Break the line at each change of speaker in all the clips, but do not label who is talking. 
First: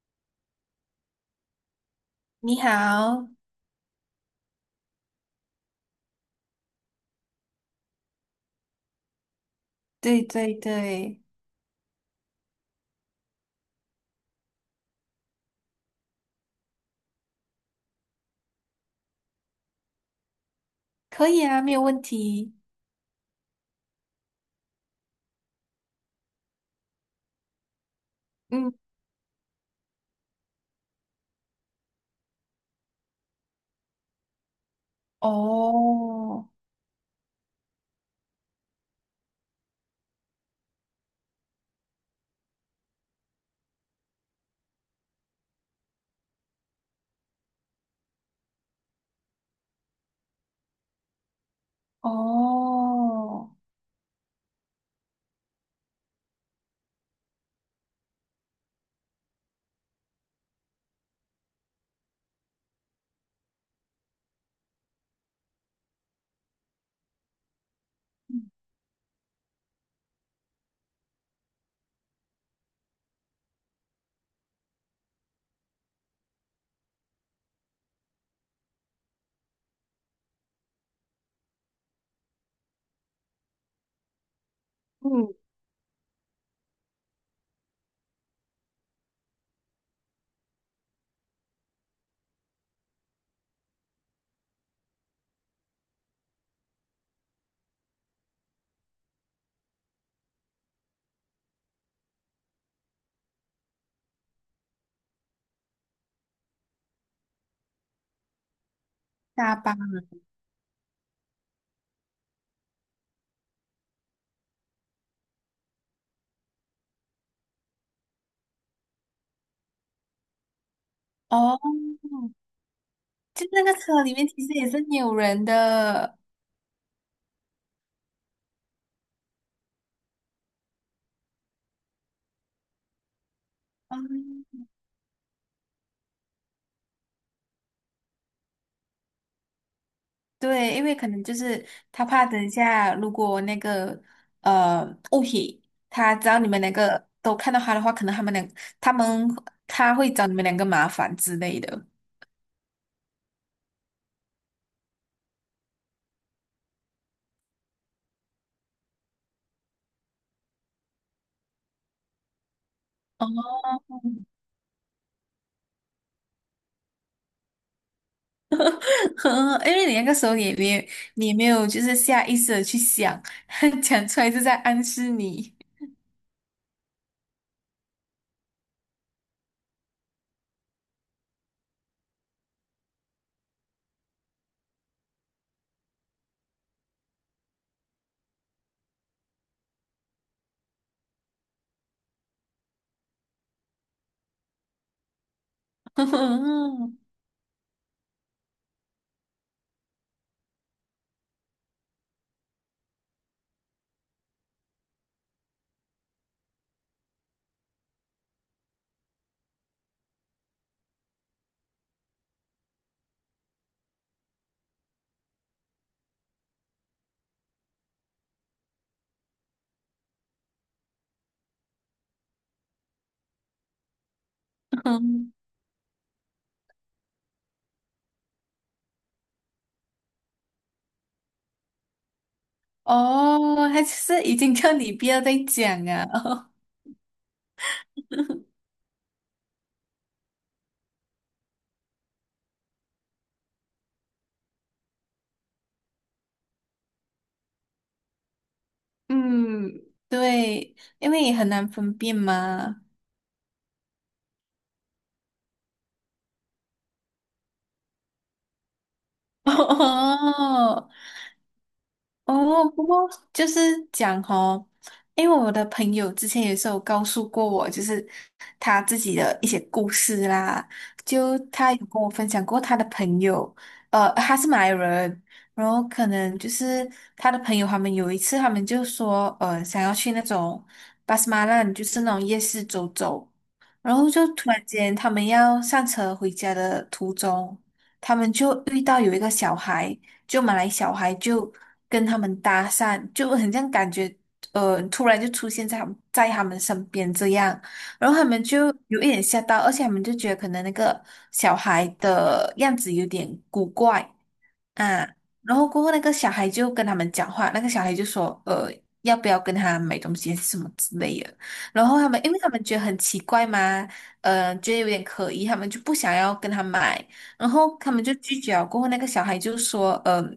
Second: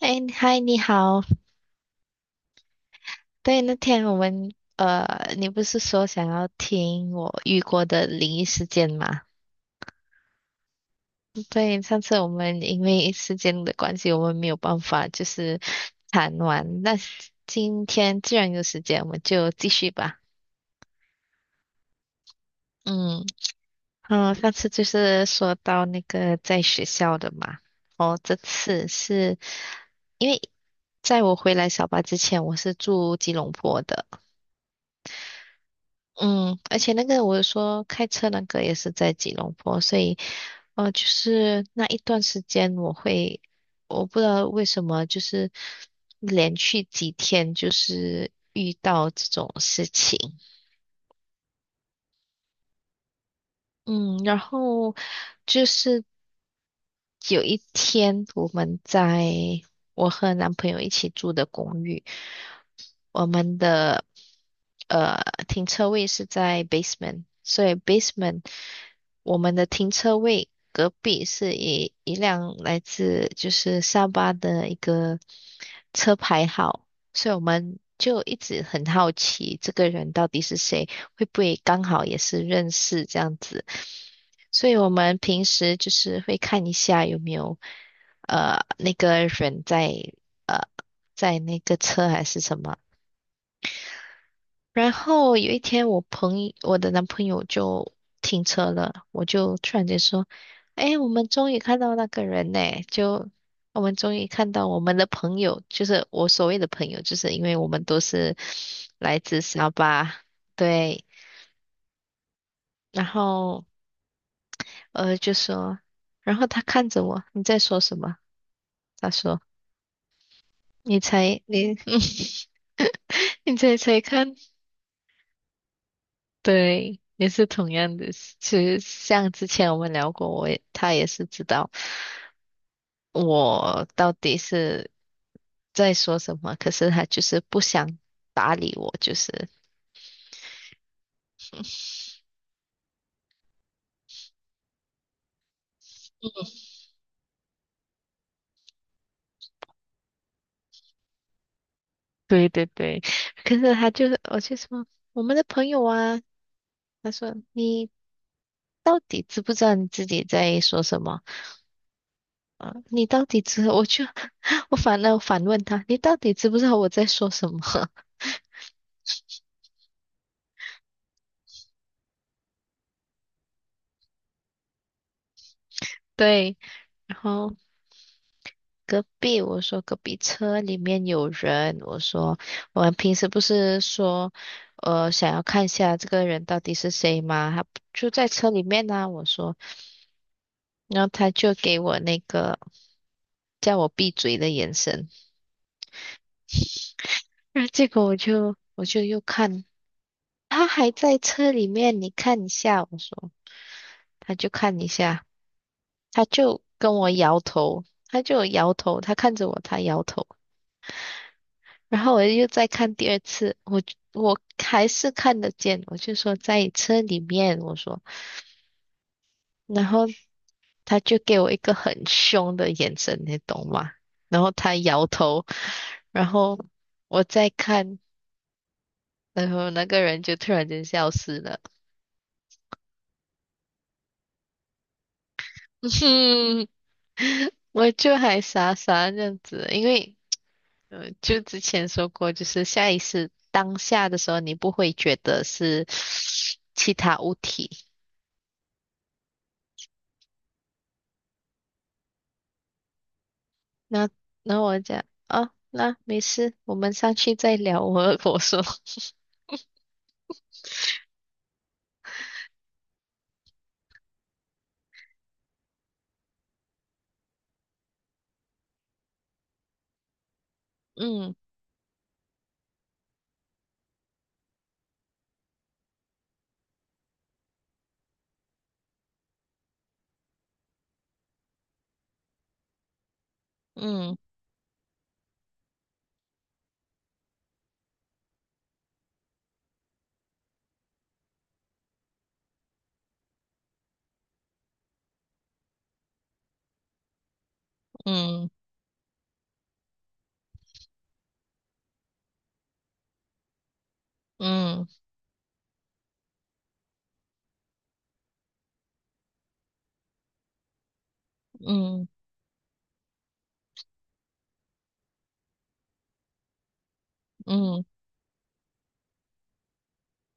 哎，嗨，你好。
你好，
对，那天我们你不是说想要听我遇过的灵异事件吗？
对对对，
对，上次我们因为时间的关系，我们没有办法就是谈完。那今天既然有时间，我们就继续吧。
可以啊，没有问题。
嗯嗯，上次就是说到那个在学校的嘛。哦，这
嗯，
次是因为在我回来小巴之前，我是住吉隆坡的。
哦
嗯，而且那个我说开车那个也是在吉隆坡，所以就是那一段时间我会，我不知道为什么，就是连续几天就是遇到这种事情。
哦，
嗯，然后就是有一天我们在我和男朋友一起住的公寓，我们的呃停车位是在 basement，所以 basement 我们的停车位隔壁是一辆来自就是沙巴的一个车牌号，所以我们就一直很好奇这个人到底是谁，会不会刚好也是认识这样子，所以我们
嗯，
平时就是会看一下有没有那个人在呃在那个车还是什么。然后有一天，我朋友，我的男朋友就停车了，我就突然间说：“哎，我们终于看到那个人呢！就我们终于看到我们的朋友，就是我所谓的朋友，就是因为我们都是来自
大
沙
巴
巴，对。然后就说，然后他看着我，你在说什么？他说：你才
哦，
你
就
你
那个
猜猜
车里面
看。”
其实也是没有人的。
对，也是同样的。其实像之前我们聊过，我也他也是知道我到底
嗯，
是在说什么，可是他就是不想搭理我，就是。
对，因为可能就是他怕等一下，如果那个呃物品，他只要你们两个都看到他的话，可能他们他会找你们两个麻烦之类的。
对对对，可是他就是，我就说我们的朋友啊，他说你到底知不知道你自己在说什么？啊，你到
哦
底知？我就 我反而反问他，你到底知不知道我在说什么？
呵，因为你那个时候你也没有就是下意识的去想，讲出来是在暗示你。
对，然后。隔壁，我说隔壁车里面有人，我说我们平时不是说，想要看一下这个人到底是谁吗？他就在车里面呢、我说，然后他就给我那个叫我闭嘴的眼神，然后结果我就又看，他还在车里面，你看一下，我说，他就看一下，他就跟我摇头，他就摇头，他看着我，他摇头。然后我又再看第二次，我还是看得见，我就说在车里面，我说，然后他就给我一个很凶的眼神，你懂吗？然后他摇头，然后我再看，然后那个人就突然间消失了，
哦，他就是已经叫你不要再讲啊。
我就还傻傻这样子，因为就之前说过，就是下意识当下的时候，你不会觉得是其他物体。
嗯，对，因为也很难分辨嘛。
那那我讲哦，那没事，我们上去再聊。我说，
哦，哦，不过就是讲哦，因为我的朋友之前也是有告诉过我，就是他自己的一些故事啦，
嗯
就他有跟我分享过他的朋友，他是马来人，然后可能就是他的朋友他们有一次他们就说，想要去那种巴斯马兰，就是那种夜市走走，然后
嗯
就突然间他们要上车回家的途中，他们就遇到有一个小孩。就马来小孩就跟他们搭讪，就很像感觉突然就出现在他们身边这样，然后他们
嗯
就有一点吓到，而且他们就觉得可能那个小孩的样子有点古怪，
嗯
啊，然后过后那个小孩就跟他们讲话，那个小孩就说，要不要跟他买东西还是什么之类的。然后
嗯
他们，因为他们觉得很奇怪嘛，觉得有点可疑，他们就不想要跟他买，然后
嗯
他们就拒绝了。过后那个小孩就说，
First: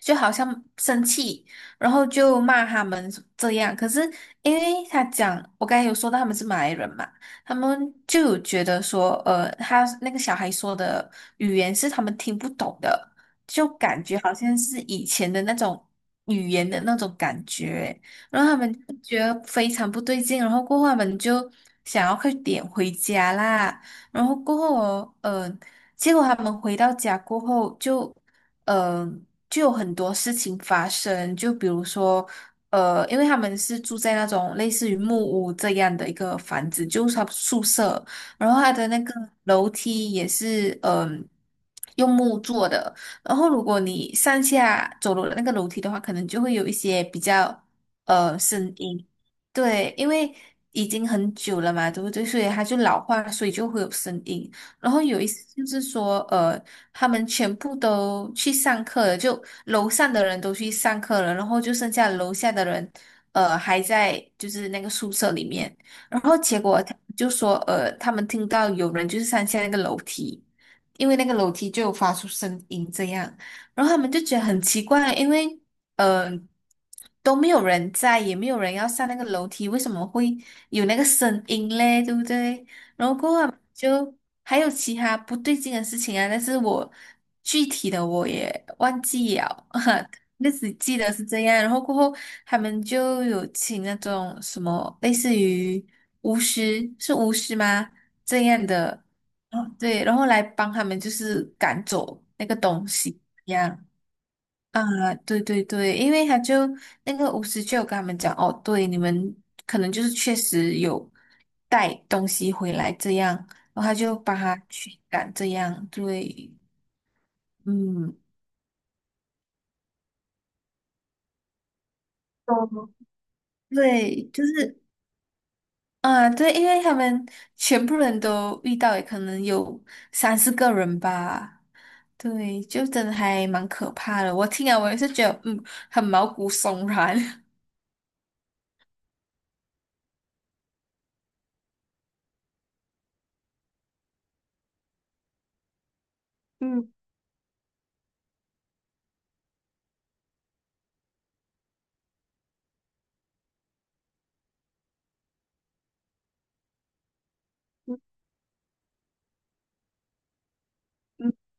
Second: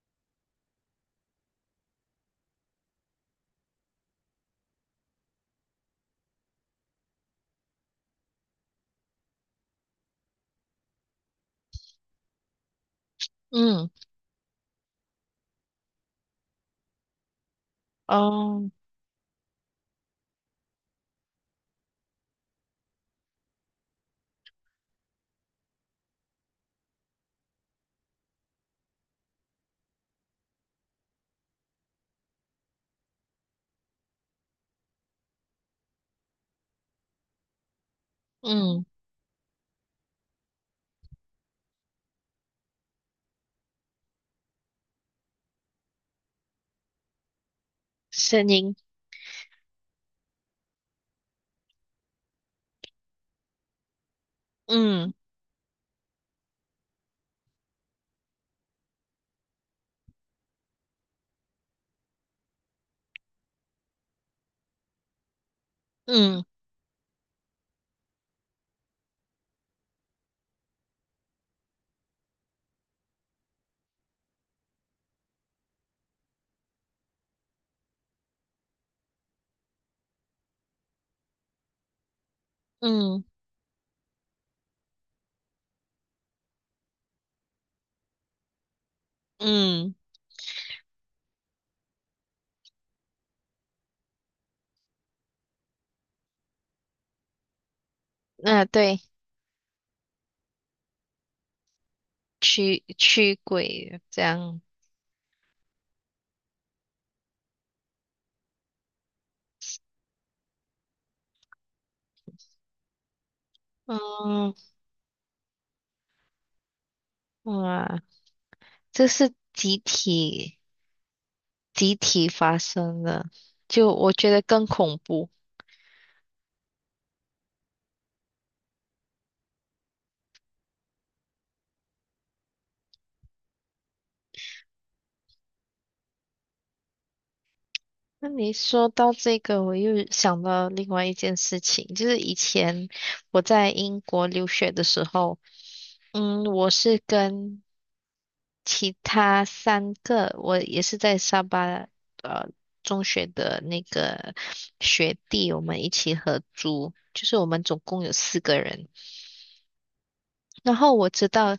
就好像生气，然后就骂他们这样。可是因为他讲，我刚才有说到他们是马来人嘛，他们就有觉得说，他那个小孩说的语言是他们听不懂的。就
嗯，
感觉好像是以前的那种语言的那种感觉，然后他
哦，
们就觉得非常不对劲，然后过后他们就想要快点回家啦，然后过后哦，结果他们回到家过后就，呃，就有很多事情发生，就比如说。因为他们是住在那种类似于木屋这样的一个房子，就是他宿舍，然后他
嗯，
的那个楼梯也是，用木做的，然后如果你上下走楼的那个楼梯的话，可能就会有一些比较
声
声
音，
音，对，因为已经很久了嘛，对不对？所以它就老化，所以就会有声音。然后
嗯
有一次就是说，他们全部都去上课了，就楼上的人都去上课了，然后就剩下楼下的人，还在就是那个宿舍里面。然后
嗯
结果他就说，他们听到有人就是上下那个楼梯。因为那个楼梯就有发出声音这样，然后他们就觉得很奇怪，因为呃都没有人在，也没有人要上那个楼梯，为什么会有那个声音嘞？对不对？然后
嗯
过后他们就还有其他不对劲的事情啊，但是我具体的我也忘记了，
嗯，
就只记得是这样。然后过后他们就有请那种什么类似于巫师，是巫师吗？这
那
样
对，
的。哦，对，然后来帮他们就是赶走那个
驱
东西
驱
一样
鬼这样，
啊，对对对，因为那个巫师就有跟他们讲，哦，对，你们可能就是确实有带东西回来这样，然后他就帮
嗯
他驱赶这样，对，
哇，
嗯。
这是集体发
哦
生的，就我
对，
觉得
就
更
是
恐怖。
啊，对，因为他们全部人都遇到，也可能有三四个人吧。对，就真的还蛮可怕的。我听了，我也是觉得，嗯，很毛骨悚然。
那你说到这个，我又想到另外一件事情，就是以前我在英国留学的时候，嗯，我
嗯
是跟其他三个，我也是在沙巴呃中学的那个学弟，我们一起合租，就是我们总共有四个人。然后我知
嗯
道，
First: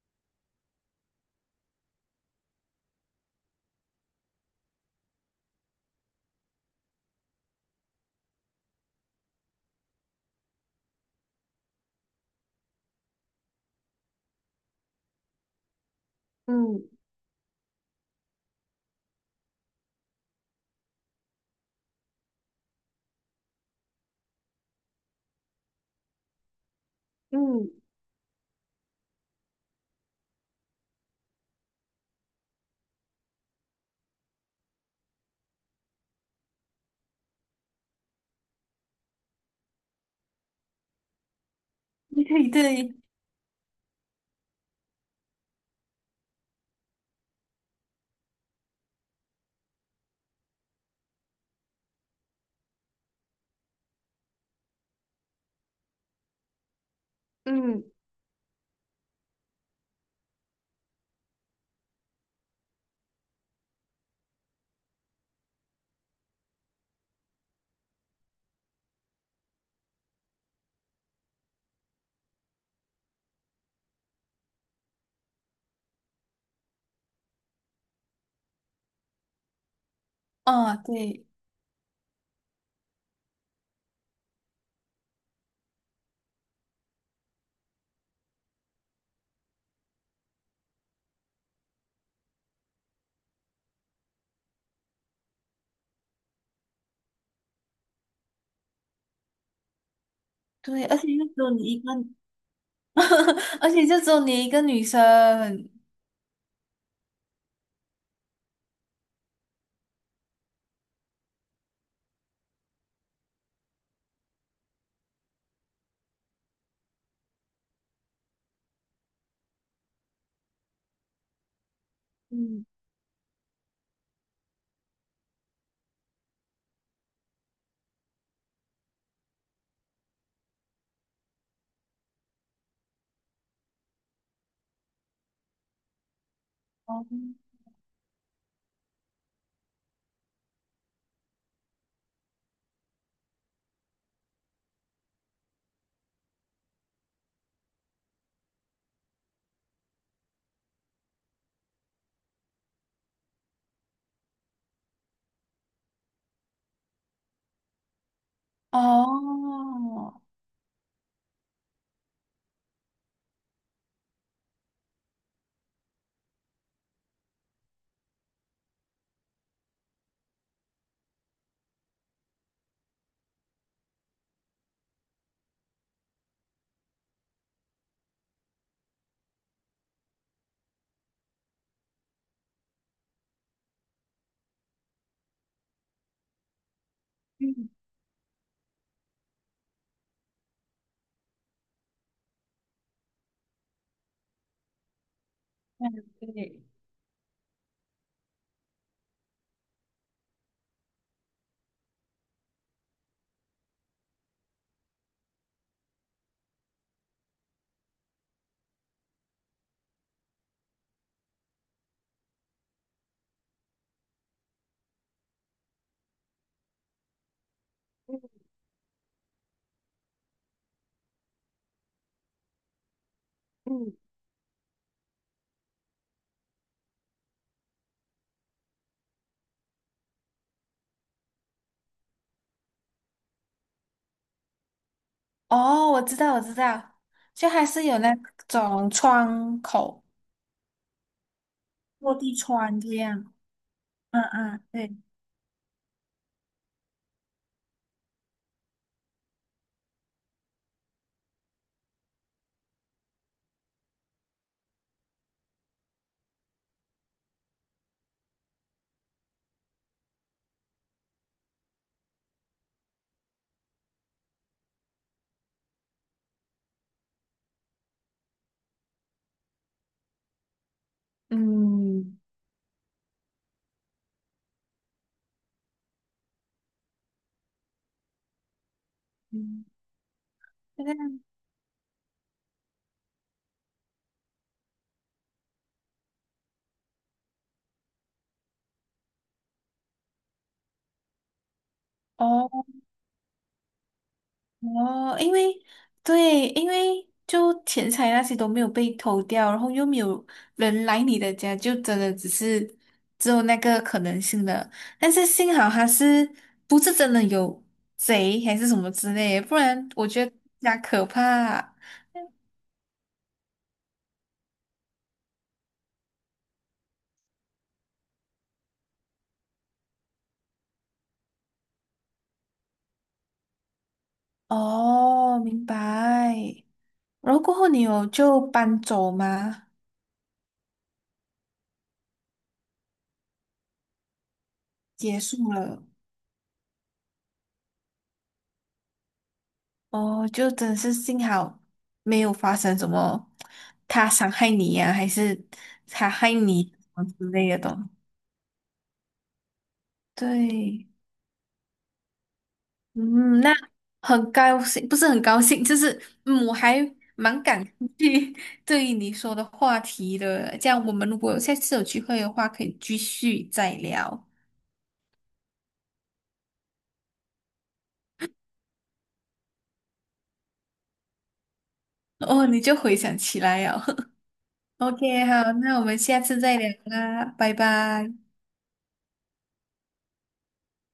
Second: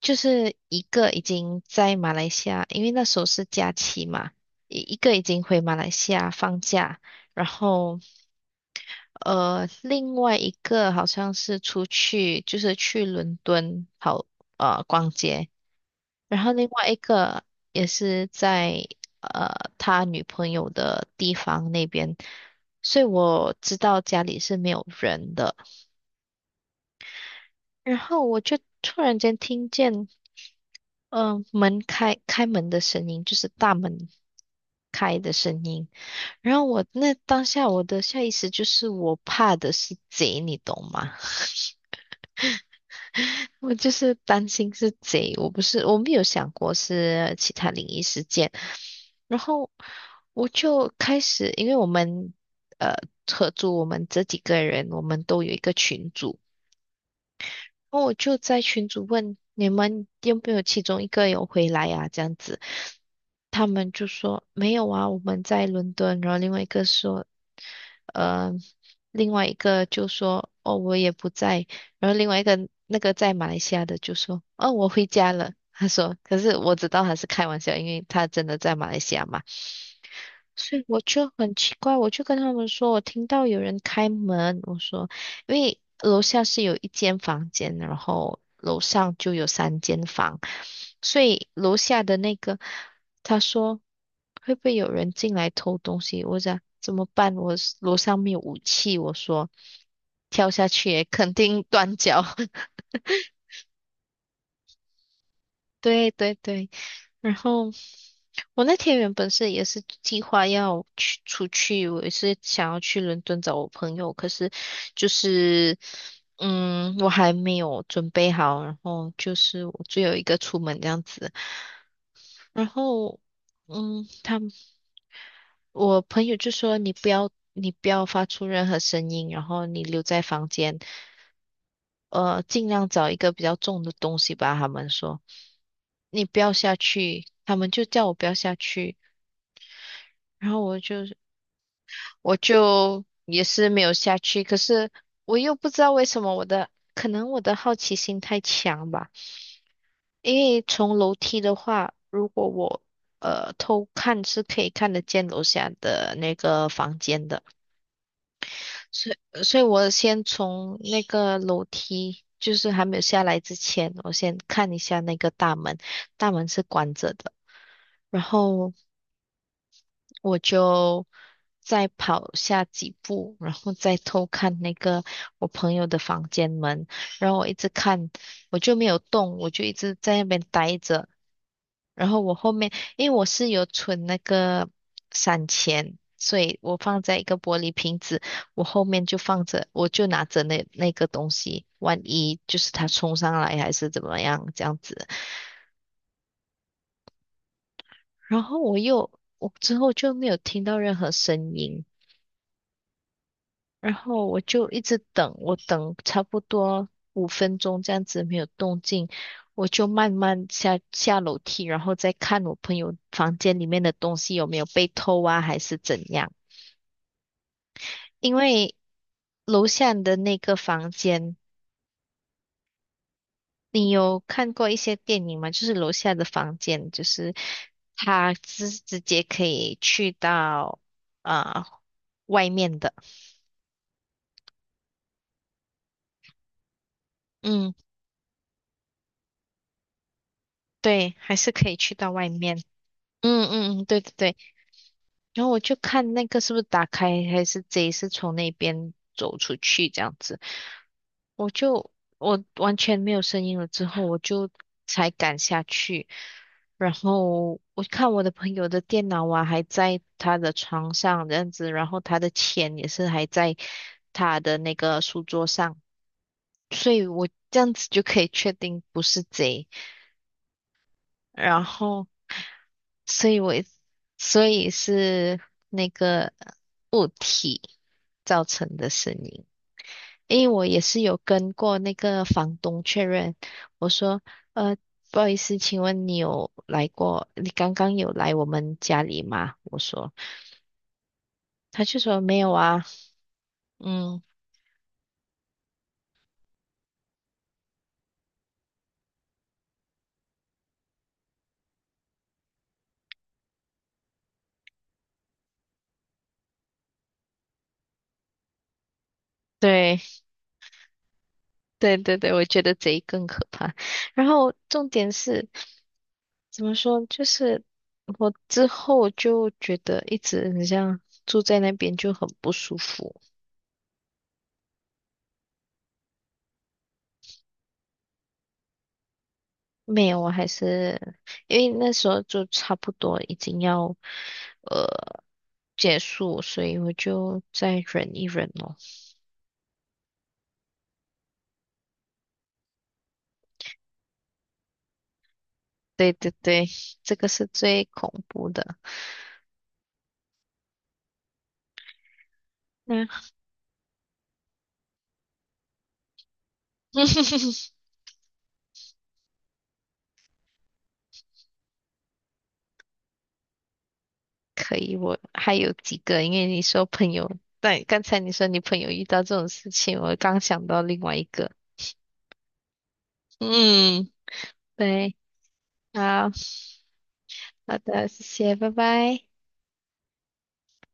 就是一个已经在马来西亚，因为那时候是假期嘛，一个已经回马来西亚放假，然后。另外一个好像是出去，就是去伦敦好逛街，然后另外
嗯
一个也是在他女朋友的地方那边，所以我知道家里是没有人的。
嗯
然后我就突然间听见，嗯、开门的声音，就是大门开的声音。然后我那当下我的下意识就是我怕的是贼，你懂吗？
对对 对，
我就是担心是贼，我不是，我没有想过是其他灵异事件。然后我就开始，因为我们呃合租，我们这几个人，我们都有一个群组。
嗯，
然后我就在群主问你们有没有其中一个有回来啊？这样子，他们就说没有啊，我们在伦敦。然后另外一个说，呃，另外一个就说哦，我也不在。然后另外一个那个在马来西亚的就说哦，我回家了。他说，可是我知道他是开玩笑，因为他真的在马来西亚嘛。
哦，
所以我
对
就很奇怪，我就跟他们说，我听到有人开门，我说，因为楼下是有一间房间，然后楼上就有三间房，所以楼下的那个他说会不会有人进来偷东西？我讲怎么办？我是楼上没有武器，我说跳下
对，
去
而
也
且就只
肯
有
定
你一个，
断脚，
而且就只有你一个女生。
对对对，然后我那天原本是也是计划要去出去，我也是想要去伦敦找我朋友，可是就是嗯，我还没有准备好，然后就是我只有一个出门这样子，
嗯
然后嗯，他。们。我朋友就说你不要，你不要发出任何声音，然后你留在房间，尽量找一个比较重的东西吧。他们说你不要下
哦
去，他们就叫我不要下去，然后我就也是没有下去，可是我又不知道为什么我的，可能我的好奇心太强吧，因为从楼梯的话，如果我偷看是可以看得见楼下的那个房间的。所以，所以我
哦，
先从那个楼梯，就是还没有下来之前，我先看一下那个大门，大门是关着的。然后我就再跑下几步，然后再偷看那个我朋友的房间门，然后我一直看，我就没有动，我就一直在那边待着。然后我后面，因为我是有存那个散钱，所以我放在一个玻
嗯
璃瓶子，我后面就放着，我就拿着那个东西，万一就是他冲上来还是怎么样这样子。
对，
然后我又，我之后就没有听到任何声音。然后我就一直等，我等差不多五分钟这样子没有动静，我就慢慢下楼梯，然后再看我朋友房间里面的东西有没有被偷啊，还是怎样？因为楼下的那个房间，你
嗯，
有看过一些电影吗？就是楼下的房间，就是他直接可以去到啊、呃外面的，
哦，我知道，我知道，就还
嗯，
是有那种窗口
对，还是可以去到
落
外
地
面。
窗这样。
嗯嗯，嗯，对对
嗯
对。
嗯，对，
然后我就看那个是不是打开，还是贼是从那边走出去这样子。我就我完全没有声音了之后，我就才敢下去。然后我看我的朋友的电脑啊还在他的床上这样子，然后他的钱也是还在他的那个书桌上，所以我这样子就可以确定不是贼。然后
嗯
所以我所以是那个物体造成的声音。
嗯，
因为我也
就这
是有
样。
跟过那个房东确认，我说，呃，不好意思，请问你有来过？你刚刚有来我们家里吗？我说，他就说没有
哦。
啊。嗯，
哦，因为对，因为就钱财那些都没有被偷掉，然后又没有人来你的家，就真的只是只有那个可能性的。但是幸好他是不是真的有贼还是什么之类，不然
对，
我觉得更加可怕。
对对对，我觉得贼更可怕。然后重点是。怎么说？就是我之后就觉得一直很像住在那边就很不舒服。
哦，明白。然后过后你有就搬走吗？
没有，我还是因为那时候就差不多已经要呃
结束了。
结束，所以我就再忍一忍咯。
哦，就真是幸好没有发生什么他伤害你呀、还是他
对对
害你
对，
什么
这
之
个是
类的
最
东
恐怖的。
对，
嗯，
嗯，那很高兴，不是很高兴，就是嗯，我还蛮感 兴趣 对于你说的话题的。这样，我们如果下次有机会的话，可以继续再聊。
可以，我还有几个，因为你说朋友，对，刚才你说你朋友遇到这种事情，我刚想到另外一个。
哦，你就回想起来了。
嗯，对，
OK,好，那我们下
好。
次再聊啦，拜
好的，
拜。
谢谢，拜拜。